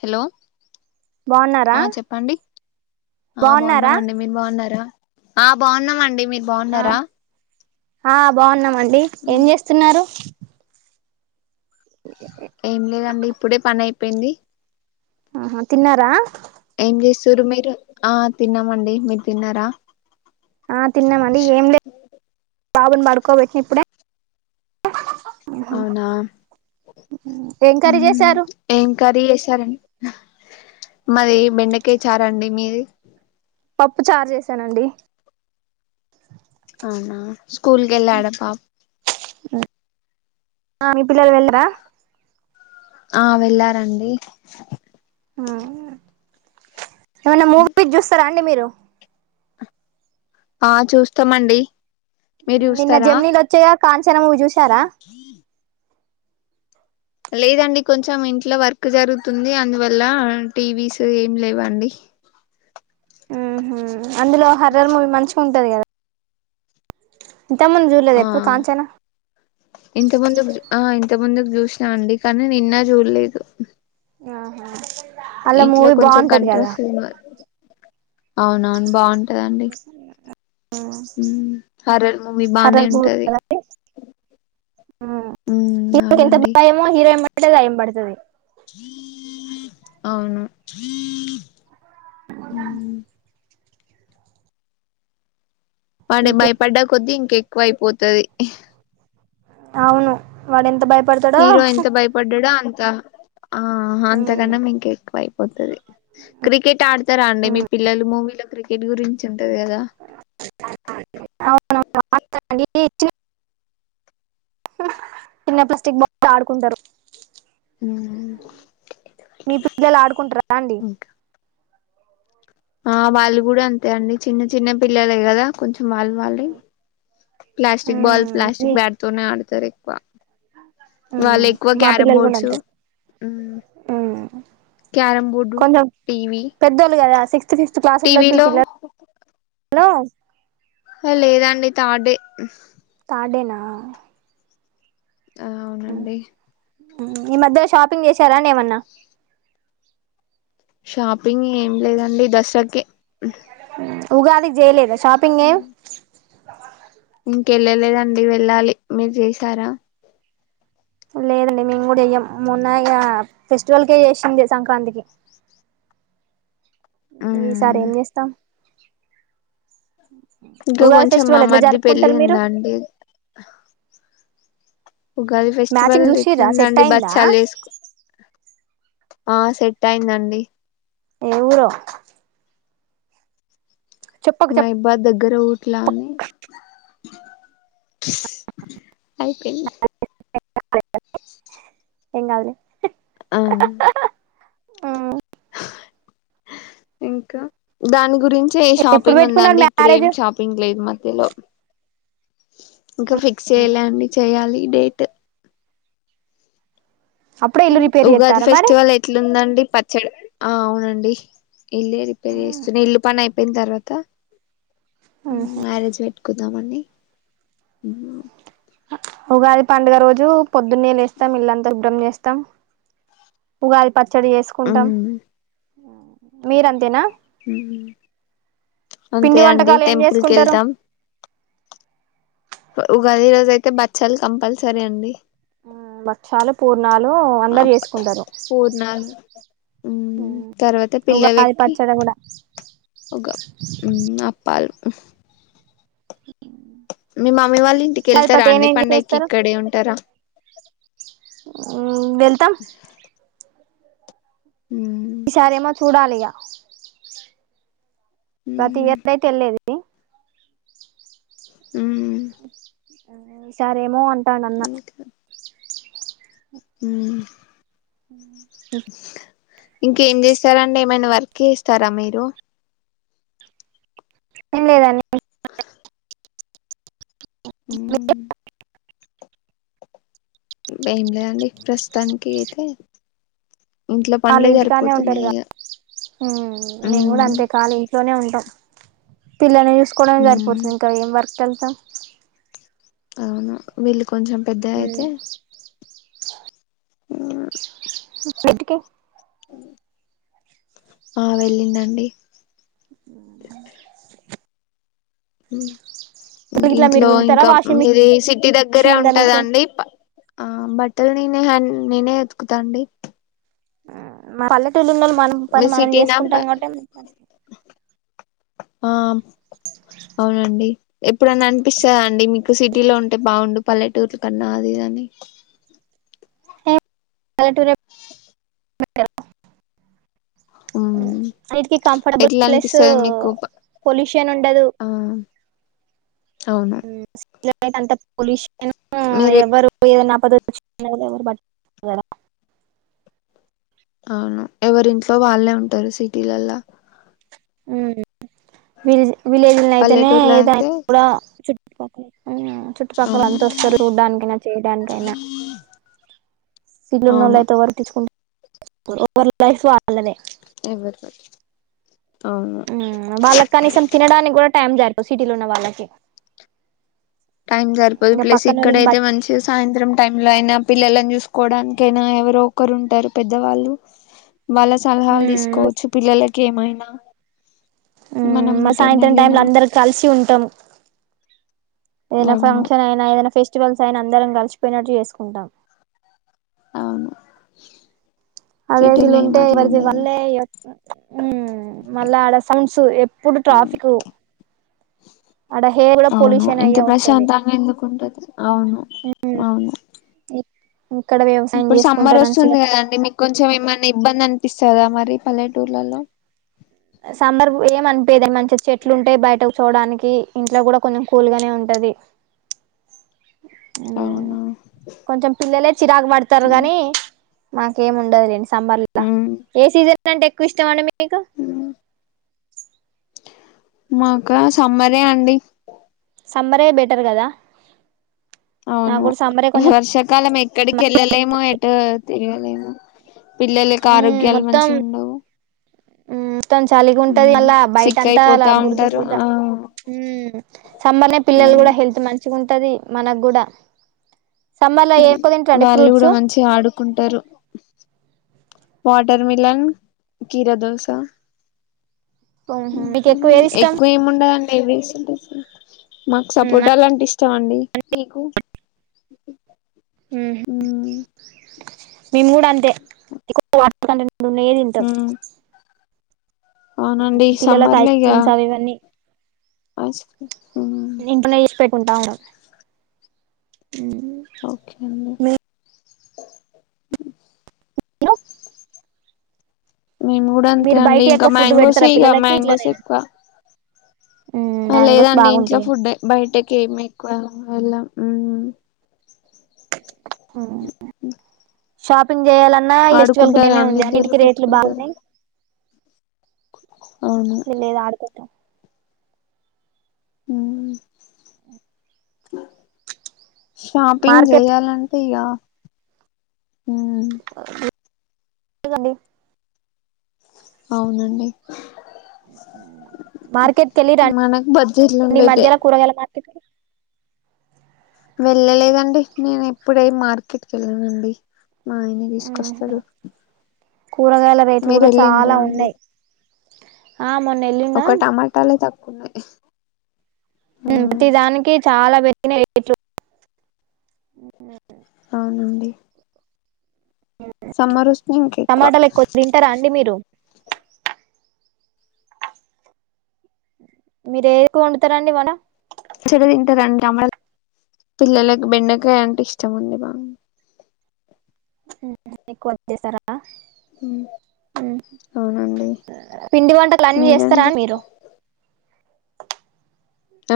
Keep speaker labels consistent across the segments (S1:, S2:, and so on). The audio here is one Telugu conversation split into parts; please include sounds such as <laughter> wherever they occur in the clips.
S1: హలో
S2: బాగున్నారా
S1: ఆ చెప్పండి ఆ
S2: బాగున్నారా
S1: బాగున్నామండి మీరు బాగున్నారా ఆ బాగున్నామండి మీరు
S2: ఆ
S1: బాగున్నారా
S2: ఆ బాగున్నామండి ఏం జేస్తున్నారు ఓకే
S1: ఏం లేదండి ఇప్పుడే పని అయిపోయింది
S2: ఆహ తిన్నారా
S1: ఏం జెస్సురు మీరు ఆ తిన్నామండి మీరు తిన్నారా
S2: ఆ తిన్నామండి ఏం లే బాబన్ పడుకోదా ఇప్పుడే
S1: అవునా
S2: ఏం కర్రీ చేశారు
S1: ఏం కర్రీ చేసారండి మది బెండకాయ చారాండి మీది
S2: పప్పు చార్ చేసానండి
S1: అవునా స్కూల్కి వెళ్లా ఆడపా
S2: మీ పిల్లలు వెళ్ళరా
S1: ఆ వెళ్ళారండి
S2: ఆ ఏమైన్నా మూవీ చూస్తారా అండి మీరు
S1: ఆ చూస్తామండి మీరు
S2: నిన్న
S1: చూస్తారా
S2: జమ్నీలు వచ్చాయా కాంచన నువ్వు చూసారా
S1: లేదండి కొంచెం ఇంట్లో వర్క్ జరుగుతుంది అందువల్ల టీవీస్ ఏమి లేవండి
S2: ఆహా అందులో హర్రర్ మూవీ మంచిగా ఉంటుంది దిగద ఇంతమంది చూడలేదు
S1: ఆ
S2: ఎప్పుడు కాంచానా
S1: ఇంత ముందుకు ఆ ఇంత ముందుకు చూసినా అండి కానీ నిన్న చూడలేదు
S2: ఆహా అలా
S1: ఇంట్లో
S2: మూవీ
S1: కొంచెం
S2: బాగుంటది కదా
S1: కంట్రస్ ఏమా అవునవును బాన్ టదండి హార్రర్ మూవీ బానే
S2: హర్రర్ మూవీ
S1: ఉంటది
S2: కదా ఒకటే దయ్యం పడుతది
S1: అవును
S2: సరిపొద్దా
S1: పంటే భయపడ్డ కొద్ది కెక్కువ అయిపోతది
S2: అవును వాడు ఎంత భయిప్
S1: హీరో ఎంత భయపడ్డాడో అన్ త ఆ అంతకన్నా మీక ఎక్కువ అయిపోతది. క్రికెట్ ఆడతారా అండి మీ పిల్లలు మూవీలో క్రి. ఎట్ గురించో టది కదా
S2: అవును అండి చిన్న ప్లాస్టిక్ బాక్స్ తో ఆడుకుంటరు
S1: హ
S2: మీ పిల్లలు ఆడుకుంటరా అండి
S1: ఆ వాళ్ళు గుడ అంతే అండి చిన్న చిన్న పిల్లలే గదా కొంచెం వాళ్ళు వాళ్ళె ప్లాస్టిక్ బాల్ ప్లాస్టిక్ బ్యాట్ తోనే ఆడతారి వ వాళ్ళెక్కువ
S2: మా
S1: క్యారమ్
S2: పిల్లలు కూడా
S1: బోర్డ్స్
S2: అంతే
S1: క్యారం బోర్డు
S2: కొంచెం
S1: టీవీ
S2: పెద్దోళ్ళు గదా సిక్స్త్ ఫిఫ్త్ క్లాస్ ఉండొచ్చు మీ
S1: టీవీలో
S2: పిల్లలు లో
S1: లేదండి థాడే
S2: ఆడేనా
S1: ఆ అవునండి
S2: ఈ మధ్యలో షాపింగ్ చేసారా అండి ఏమన్నా
S1: షాపింగ్ ఏం లేదండి దసకి
S2: ఉగాదికి జెయలేదా షాపింగేం <inaudible>
S1: కెళ్ళలేదండి వెళ్ళాలి మీరు చేసారా
S2: లేదండి మేము గుడెయ్యం మొన్న ఇగ ఫెస్టివల్కే చేసింది సంక్రాంతికి ఈసారి ఏం చేస్తాం
S1: ఇంకా
S2: ఉగాది
S1: కొంచెం మా
S2: ఫెస్టివల్ ఎట్లా
S1: మర్ది పెళ్లి
S2: జరుపుకుంటారు మీరు
S1: ఉందండి ఉగాది ఫెస్టివల్
S2: మ్యాచింగ్ చూసిర్రా సెట్
S1: ఇట్లుందండి
S2: అయిందా
S1: బచ్చాలు చేస్కు ఆ సెట్టైందండి
S2: ఏ ఊరో చెప్పకు
S1: మా
S2: చెప్
S1: ఇబ్బా దగ్గర ఊట్లా అని అయిపెన్
S2: ఏం గాదులే
S1: దాని గురించే
S2: ఎప్పుడు
S1: షాపింగ్
S2: పెట్టుకున్నారు
S1: ఉందండి,
S2: మ్యారేజ్
S1: ఇప్పుడేం షాపింగ్ లేదు మధ్యలో ఇంకా ఫిక్స్ చెయ్యలే అండి చెయ్యాలి ఇడేట్
S2: అప్పుడే ఇల్లు రిపేర్
S1: ఉగాది
S2: చేస్తారా మరి
S1: ఫెస్టివల్ ఎట్లుందండి పత్ ఆ అవునండి ఇల్లే రిపేర్ చేస్తున్న ఇల్లు పనైపొయిన తర్వాత మ్యారేజ్ వెట్కుత్ నామండి
S2: ఉగాది పండుగ రోజు పొద్దున్నే లేస్తాం ఇల్లంతా ఉబ్రం చేస్తాం ఉగాది పచ్చడి జేసుకుంటాం మీరంతేనా
S1: అంతే
S2: పిండి
S1: అండి
S2: వంటకాలు ఏం
S1: టెంపుల్ కి
S2: చేసుకుంటారు
S1: వెళ్తాం ఉగాది రోజు అయితే బచ్చాలు కంపల్సరీ అండి
S2: బక్షాలు పూర్ణాలు అందరు చేసుకుంటారు
S1: పూర్ణాలు తర్వాత
S2: ఉగాది
S1: పిల్లలకి
S2: పచ్చడి కూడా
S1: హ మీ మమ్మీ వాళ్ళు
S2: ఉగాది
S1: ఇంటికెళ్తారా
S2: పచ్చడి
S1: అండి
S2: ఏమేమి
S1: పండుగకి ఇక్కడే ఉంటారా
S2: ఉమ్ వెళ్తమ్
S1: ఉమ్
S2: ఈసారి ఏమో చూడాలి ఇ గ ప్రతి ఇయర్తే వెళ్లేది ఉ
S1: ఉమ్
S2: అ ఈసారి ఏమో అన్
S1: కా ఉమ్
S2: ఉ అ
S1: ఇంకేం చేస్తారండి ఏమైనా వర్క్ చేస్తారా మీరు
S2: ఏం లేదండీ
S1: ఉమ్ ఏం లేదండి ప్రస్తుతానికి అయితే ఇంట్లో
S2: వాళ్ళు
S1: పనులే
S2: ఇంటికానే
S1: సరిపోతున్నాయి
S2: ఉంటారుగా
S1: ఇగ
S2: ఉమ్ మేము కూడా
S1: ఉమ్
S2: అంతేకాలీ ఇ లోనే ఉంటాం పిల్లలను చూస్ కోవడం
S1: ఉమ్
S2: సరిపోతుంది ఇంకా ఏం వర్క్ ఎల్ త్తమ్
S1: అవును వెళ్ కొంచెం పెద్దగ అయితే ఉ
S2: పాటికి
S1: ఆ వెళ్ళిండండి ఉ
S2: ఇట్లా మీరు
S1: ఇంట్లో
S2: విండుతారా
S1: ఇంకా
S2: వాషింగ్
S1: మీది సిటీ దగ్గరే
S2: మిషన్ ఉందా మీకు
S1: ఉంటదండి పా ఆ బట్ బట్టలు నేనే హన్ నేనే ఉతుకుతా అండి
S2: పల్లె <unintelligible> మన
S1: మీ
S2: పని మనం
S1: సిటీనా
S2: చేసుకుంటాం కావట్టే
S1: ఆ అవునండి ఎప్పుడన్నా అనిపిస్తదా అండి మీకు సిటీలో ఉంటే బాగుండు పల్లెటూర్ల కన్నా అది ఇది అని
S2: పల్లెటూరి బెటరు
S1: మ్మ్
S2: అన్నిటికీ కంఫర్టబుల్
S1: ఎట్లా
S2: ప్లస్
S1: అనిపిస్తది మీకు ప
S2: పొల్యూషన్ ఉండదు
S1: ఆ అవును
S2: గాడైతే అంతా పోలిష్ <unintelligible>
S1: మీరే
S2: ఎవరు ఏదన్న ఆపద వచ్చినా <inaudible>
S1: అవును ఎవరింట్లో వాళ్ళే ఉంటారు సిటీలలా
S2: ఉ వి విలేజ్ అయితేనే
S1: పల్లెటూర్లో
S2: ఏదా
S1: అయితే
S2: నికూడా చుట్ ఓకే అయినా చుట్టుపక్కల
S1: అవును
S2: అంత వస్తారు చూడ్డానికైనా చేయడానికైనా సిల్లు నోళ్ళ
S1: అవును
S2: అయితే <unintelligible> ఓవర్ లైఫ్ వాళ్ళదె
S1: ఎవరు అవును
S2: వాళ్ళకి కనీసం తినడానికి కూడా టైం జరి సిటీలో వున్న వాళ్ళకి
S1: టైం సరిపోదు
S2: ఇంక
S1: ప్లస్
S2: పక్కనోళ్ళని
S1: ఇక్కడైతే
S2: బట్
S1: మంచి సాయంత్రం టైమ్ లో అయినా పిల్లలని చూసు కోవడానికైనా ఎవరో ఒకరు ఉంటారు పెద్దవాళ్ళు వాళ్ళ సలహాలు
S2: మ్మ్
S1: తీసుకోవచ్చు పిల్లల కేమైన
S2: ఉ మా సాయంత్రం టైమ్ లో అందరు కలిసి ఉంటాం ఏదైనా
S1: అవును
S2: ఫంక్షన్ అయినా ఏదైనా ఫె ఫెస్టివల్స్ ఆయన అందరం గలిచిపోయినట్టు చేసుకుంటాం
S1: అవును
S2: అదే <unintelligible>
S1: సిటీలో ఏం
S2: ఉంటే ఎవరిది
S1: అట్లుండదు
S2: వాళ్లే ఉ మళ్ళా ఆడ సౌండ్స్ ఎప్పుడు ట్రాఫికు ఆడ హెయిర్ గూడా
S1: అవును
S2: పొల్యూషన్
S1: ఇంత
S2: అయ్యే ఉంటది
S1: ప్రశాంతంగా ఎందుకుంటది అవును అవును
S2: ఇక్కడ వ్యవసాయం
S1: ఇప్పుడు సమ్మర్
S2: చేసుకుంటారు
S1: వస్తుంది
S2: మంచిగా
S1: గదా అండి మీకు కొం కొంచెం ఏమైనా ఇబ్బందని పిస్తదా మరి పల్లెటూర్లలో
S2: సమ్మర్ ఏమనిపిదు మంచిగా చెట్లు ఉంటయ్ బయట కూర్చొడానికి ఇంట్లో కూడా కొంచెం కూల్ గానే ఉంటది ఉ
S1: అవునా
S2: కొంచెం పిల్లలే చిరాకు పడతారు
S1: ఉమ్,
S2: గాని మాకేమి ఉండదు లెండి సమ్మర్ ఇళ్ళ
S1: ఉమ్,
S2: ఏ సీజన్ సీజన్ అంటే ఎక్కువ ఇష్టం అండి మీకు
S1: ఉమ్. మాకా సమ్మరే అండి
S2: సమ్మర్ హే బెటర్ కదా నాకు
S1: అవును
S2: కూడా సమ్మరే కొంచెం
S1: వర్ష కాలం ఎక్కడికి వెళ్ళలేము ఎటు తిరగలేము పిల్లల కి ఆరోగ్యాలు మంచిగుండవు
S2: హు మొత్తం చలిగుంటది మళ్ళ
S1: సిక్
S2: బయటంతా అల
S1: అయిపోతా
S2: బుర్ద
S1: ఉంటారు
S2: బురద
S1: ఆ
S2: సమ్మర్ ల నే
S1: ఆ
S2: పిల్లలు కూడా హెల్త్ మంచి ఉంటది మనగ్గుడా
S1: ఎం లే వాళ్ళు కూడా మంచిగ ఆడుకుంటారు వాటర్ మిలన్ కీరా దోసా
S2: హమ్ హు మీకు ఎక్కువ ఏది ఇష్టం
S1: ఉండదండి ఏవి <unintelligible> మాకు సపోటా లంటే ఇష్ ష్టం మండి మీకు
S2: మ్
S1: మ్మ్
S2: మేము కూడా అంతే <unintelligible> ఇప్పుడున్నయే తింటం
S1: మ్మ్ అవునండి
S2: హు పిల్లలకు ఐస్
S1: సమ్మర్లో ఇక
S2: క్రీమ్స్ అవి ఇవన్నీ
S1: ఐస్ మ్మ్
S2: ఇంట్లనే చేస్ పెట్ కుంట ఉంటా
S1: ఓకే అండి
S2: మీరు
S1: మేము కూడా అంతే
S2: మీరు
S1: అండి
S2: బయట
S1: ఇంకా
S2: యొక్క ఫుడ్
S1: మ్యాంగోస్
S2: పెడతారా
S1: ఇగ
S2: పిల్లలకి
S1: మ్యాంగోస్
S2: ఇట్లనేనా
S1: ఎక్కువ ఆ
S2: మ్యాంగోస్
S1: లేదండి ఇంట్లో
S2: బాగుంటాయి
S1: ఫుడ్ బయటకి ఏమి ఎక్కువ ఎలం ఉమ్
S2: హు
S1: అ
S2: షాపింగ్ చేయాలన్నా ఎస్ట్వళకునేమే
S1: అండి
S2: ఉంది
S1: ఇద్దరు
S2: అన్నిటికి రేట్లు
S1: కొట్టుకుంటారు
S2: బాగున్నాయి
S1: అవును
S2: లేదు ఆడుకుంటరు
S1: హుమ్ షాపింగ్
S2: మార్కెట్
S1: చేయ్యాలంటే ఇగ
S2: అ డి <unintelligible>
S1: అవునండి
S2: మార్కెట్కి వెళ్ళి రండి
S1: మనకు బడ్జెట్లు
S2: ఈ
S1: ఉండేదే
S2: మధ్యలో కూరగాయల మార్కెట్
S1: వెళ్ళలేదండి నేను ఇప్పుడే మార్కెట్కి వెళ్ళనండి. మా ఆయన తీసుకొస్తడు
S2: కూరగాయల రేట్లు
S1: మీరు
S2: కూడా
S1: వెళ్ళిం
S2: చాలా
S1: రా అండి
S2: ఉన్నాయి ఆ మొన్న వెళ్ళిన
S1: ఒక టమాటాలే ఉన్నా
S2: ప్రతి దానికి చాలా రేట్లు
S1: అవునండి. సమ్మర్ వస్తే ఇంక
S2: టమాటాలు ఎక్కువ తింటారా అండి మీరు మీరు ఏది ఎక్కువ వండుతారండి వంట
S1: మా చెల్లె తింటదండి టమా <inaudible> పిల్లలకి బెండకాయ అంటే ఇష్ట ముండదు బాగా
S2: ఎక్కవ చేస్తారా ఆ ఉ
S1: అవునండి
S2: పిండి వంటలు అన్ని చేస్తారా
S1: మీరండి
S2: మీరు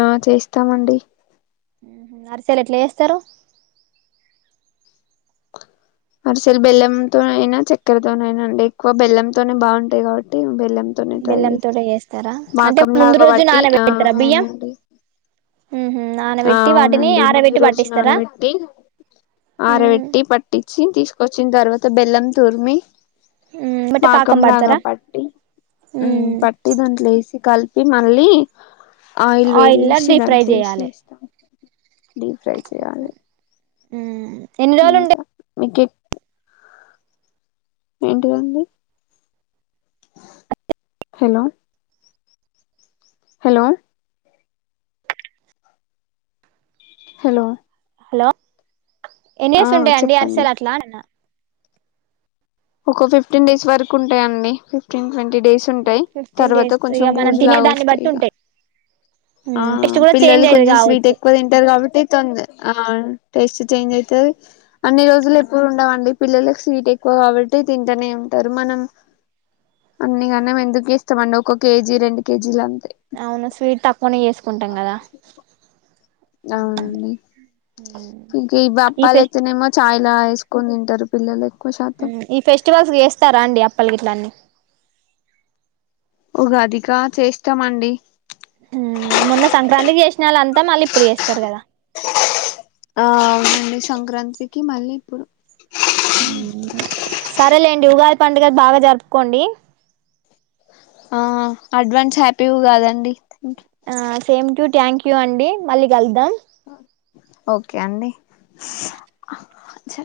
S1: ఆ చేస్తామండి.
S2: అరిసేలు ఎట్లా చేస్తారు
S1: అరిసేలు బెల్లంతోనైన అయినా చక్కెరతోనయినా అండి ఎక్కువ బెల్లంంతోనే బాగుంటాయి కాబట్టి బెల్లం
S2: బెల్లం తోటే చేస్తారా అంటే ముందు
S1: పాకంలాగా
S2: రోజు
S1: పట్టి
S2: నాన్న
S1: ఆ
S2: పెడతారా బియ్యం
S1: అవునండి
S2: ఉహు
S1: ఆ
S2: నానబెట్టి వాటిని
S1: అవునండి ముందు
S2: ఆరబెట్టి
S1: రోజు
S2: పట్టిస్తారా
S1: నానబెట్టి ఆరబెట్టి పట్టించి తీస్ కొచ్చిన తర్వాత బెల్లం తూర్మి
S2: బట్టే పాకం
S1: పాకంలాగా
S2: పడతారా
S1: పట్టి ఉ పట్టి దాంట్లో వేసి కలిపి ఇ మల్లి ఆయిల్ వేడి
S2: ఆయిల్లా
S1: వేసి
S2: డీప్ ఫ్రై
S1: దాంట్లేసి
S2: చేయాలి
S1: చేస్తం డీప్ ఫ్రై చేయాలి
S2: హు
S1: ఇంకా <unintelligible> ఏంటిదండి హలో హలో హలో
S2: హలో ఎన్
S1: ఆ
S2: డేస్ ఉంటాయండి
S1: చెప్పండి
S2: అరిసలు అట్లా అన్న
S1: ఒక ఫిఫ్టీన్ డేస్ వరకు ఉంటాయండి ఫిఫ్టీన్ ట్వంటీ డేస్ ఉంటాయి
S2: ఫిఫ్టీన్
S1: తర్వాత
S2: డేస్
S1: కొంచెం
S2: ఇక మనం
S1: బూజ
S2: తినే
S1: లాగా
S2: దాన్ని
S1: వస్తాయి
S2: బట్టి
S1: ఇక
S2: ఉంటాయి
S1: ఆ
S2: టేస్ట్ కూడా
S1: పిల్లలు
S2: చేంజ్ అయ్యేది
S1: కొంచెం స్వీట్
S2: కావచ్చు
S1: ఎక్కువ తింటారు కాబట్టి <unintelligible> ఆ టేస్ట్ చేంజ్ ఐతది అన్ని రోజులు ఎప్పుడు ఉండవుండి పిల్లలకు స్వీట్ ఎక్కువ కాబట్టి తి తింటూనే ఉంటారు మనం అన్నికనం ఎందుకు ఇస్తామండి ఒక కేజీ రెండు కేజీలు అంత
S2: అవును స్వీట్ తక్కువనే చేసుకుంటాం కదా
S1: అవునండి ఇంక ఇవి
S2: ఈ
S1: అప్పాలు
S2: ఫెస్
S1: ఐతేనేమో చా చాయ్లా యేసుకొని తింటారు పిల్లల
S2: ఈ ఫెస్టివల్స్ కి జేస్తారా అండి అప్ప ప్పల్గిట్లన్ని
S1: ఉగాదిక చేస్తామండి
S2: ఉ మొన్న సంక్రాంతి చేసిన వాళ్ంతా మళ్ళీ ఇప్పుడు జేస్తారు కదా
S1: ఆ అవునండి సంక్రాంతికి మళ్ళీ ఇప్పుడు
S2: సరేలేండి ఉగాది పండుగలు బాగా జరుపుకోండి
S1: ఆ అడ్వాన్స్ హ్యాపీ ఉగాదండి
S2: ఆ సేమ్ టు థ్యాంక్ యూ అండి మళ్ళీ కలుద్దాం
S1: ఓకే అండి
S2: స
S1: స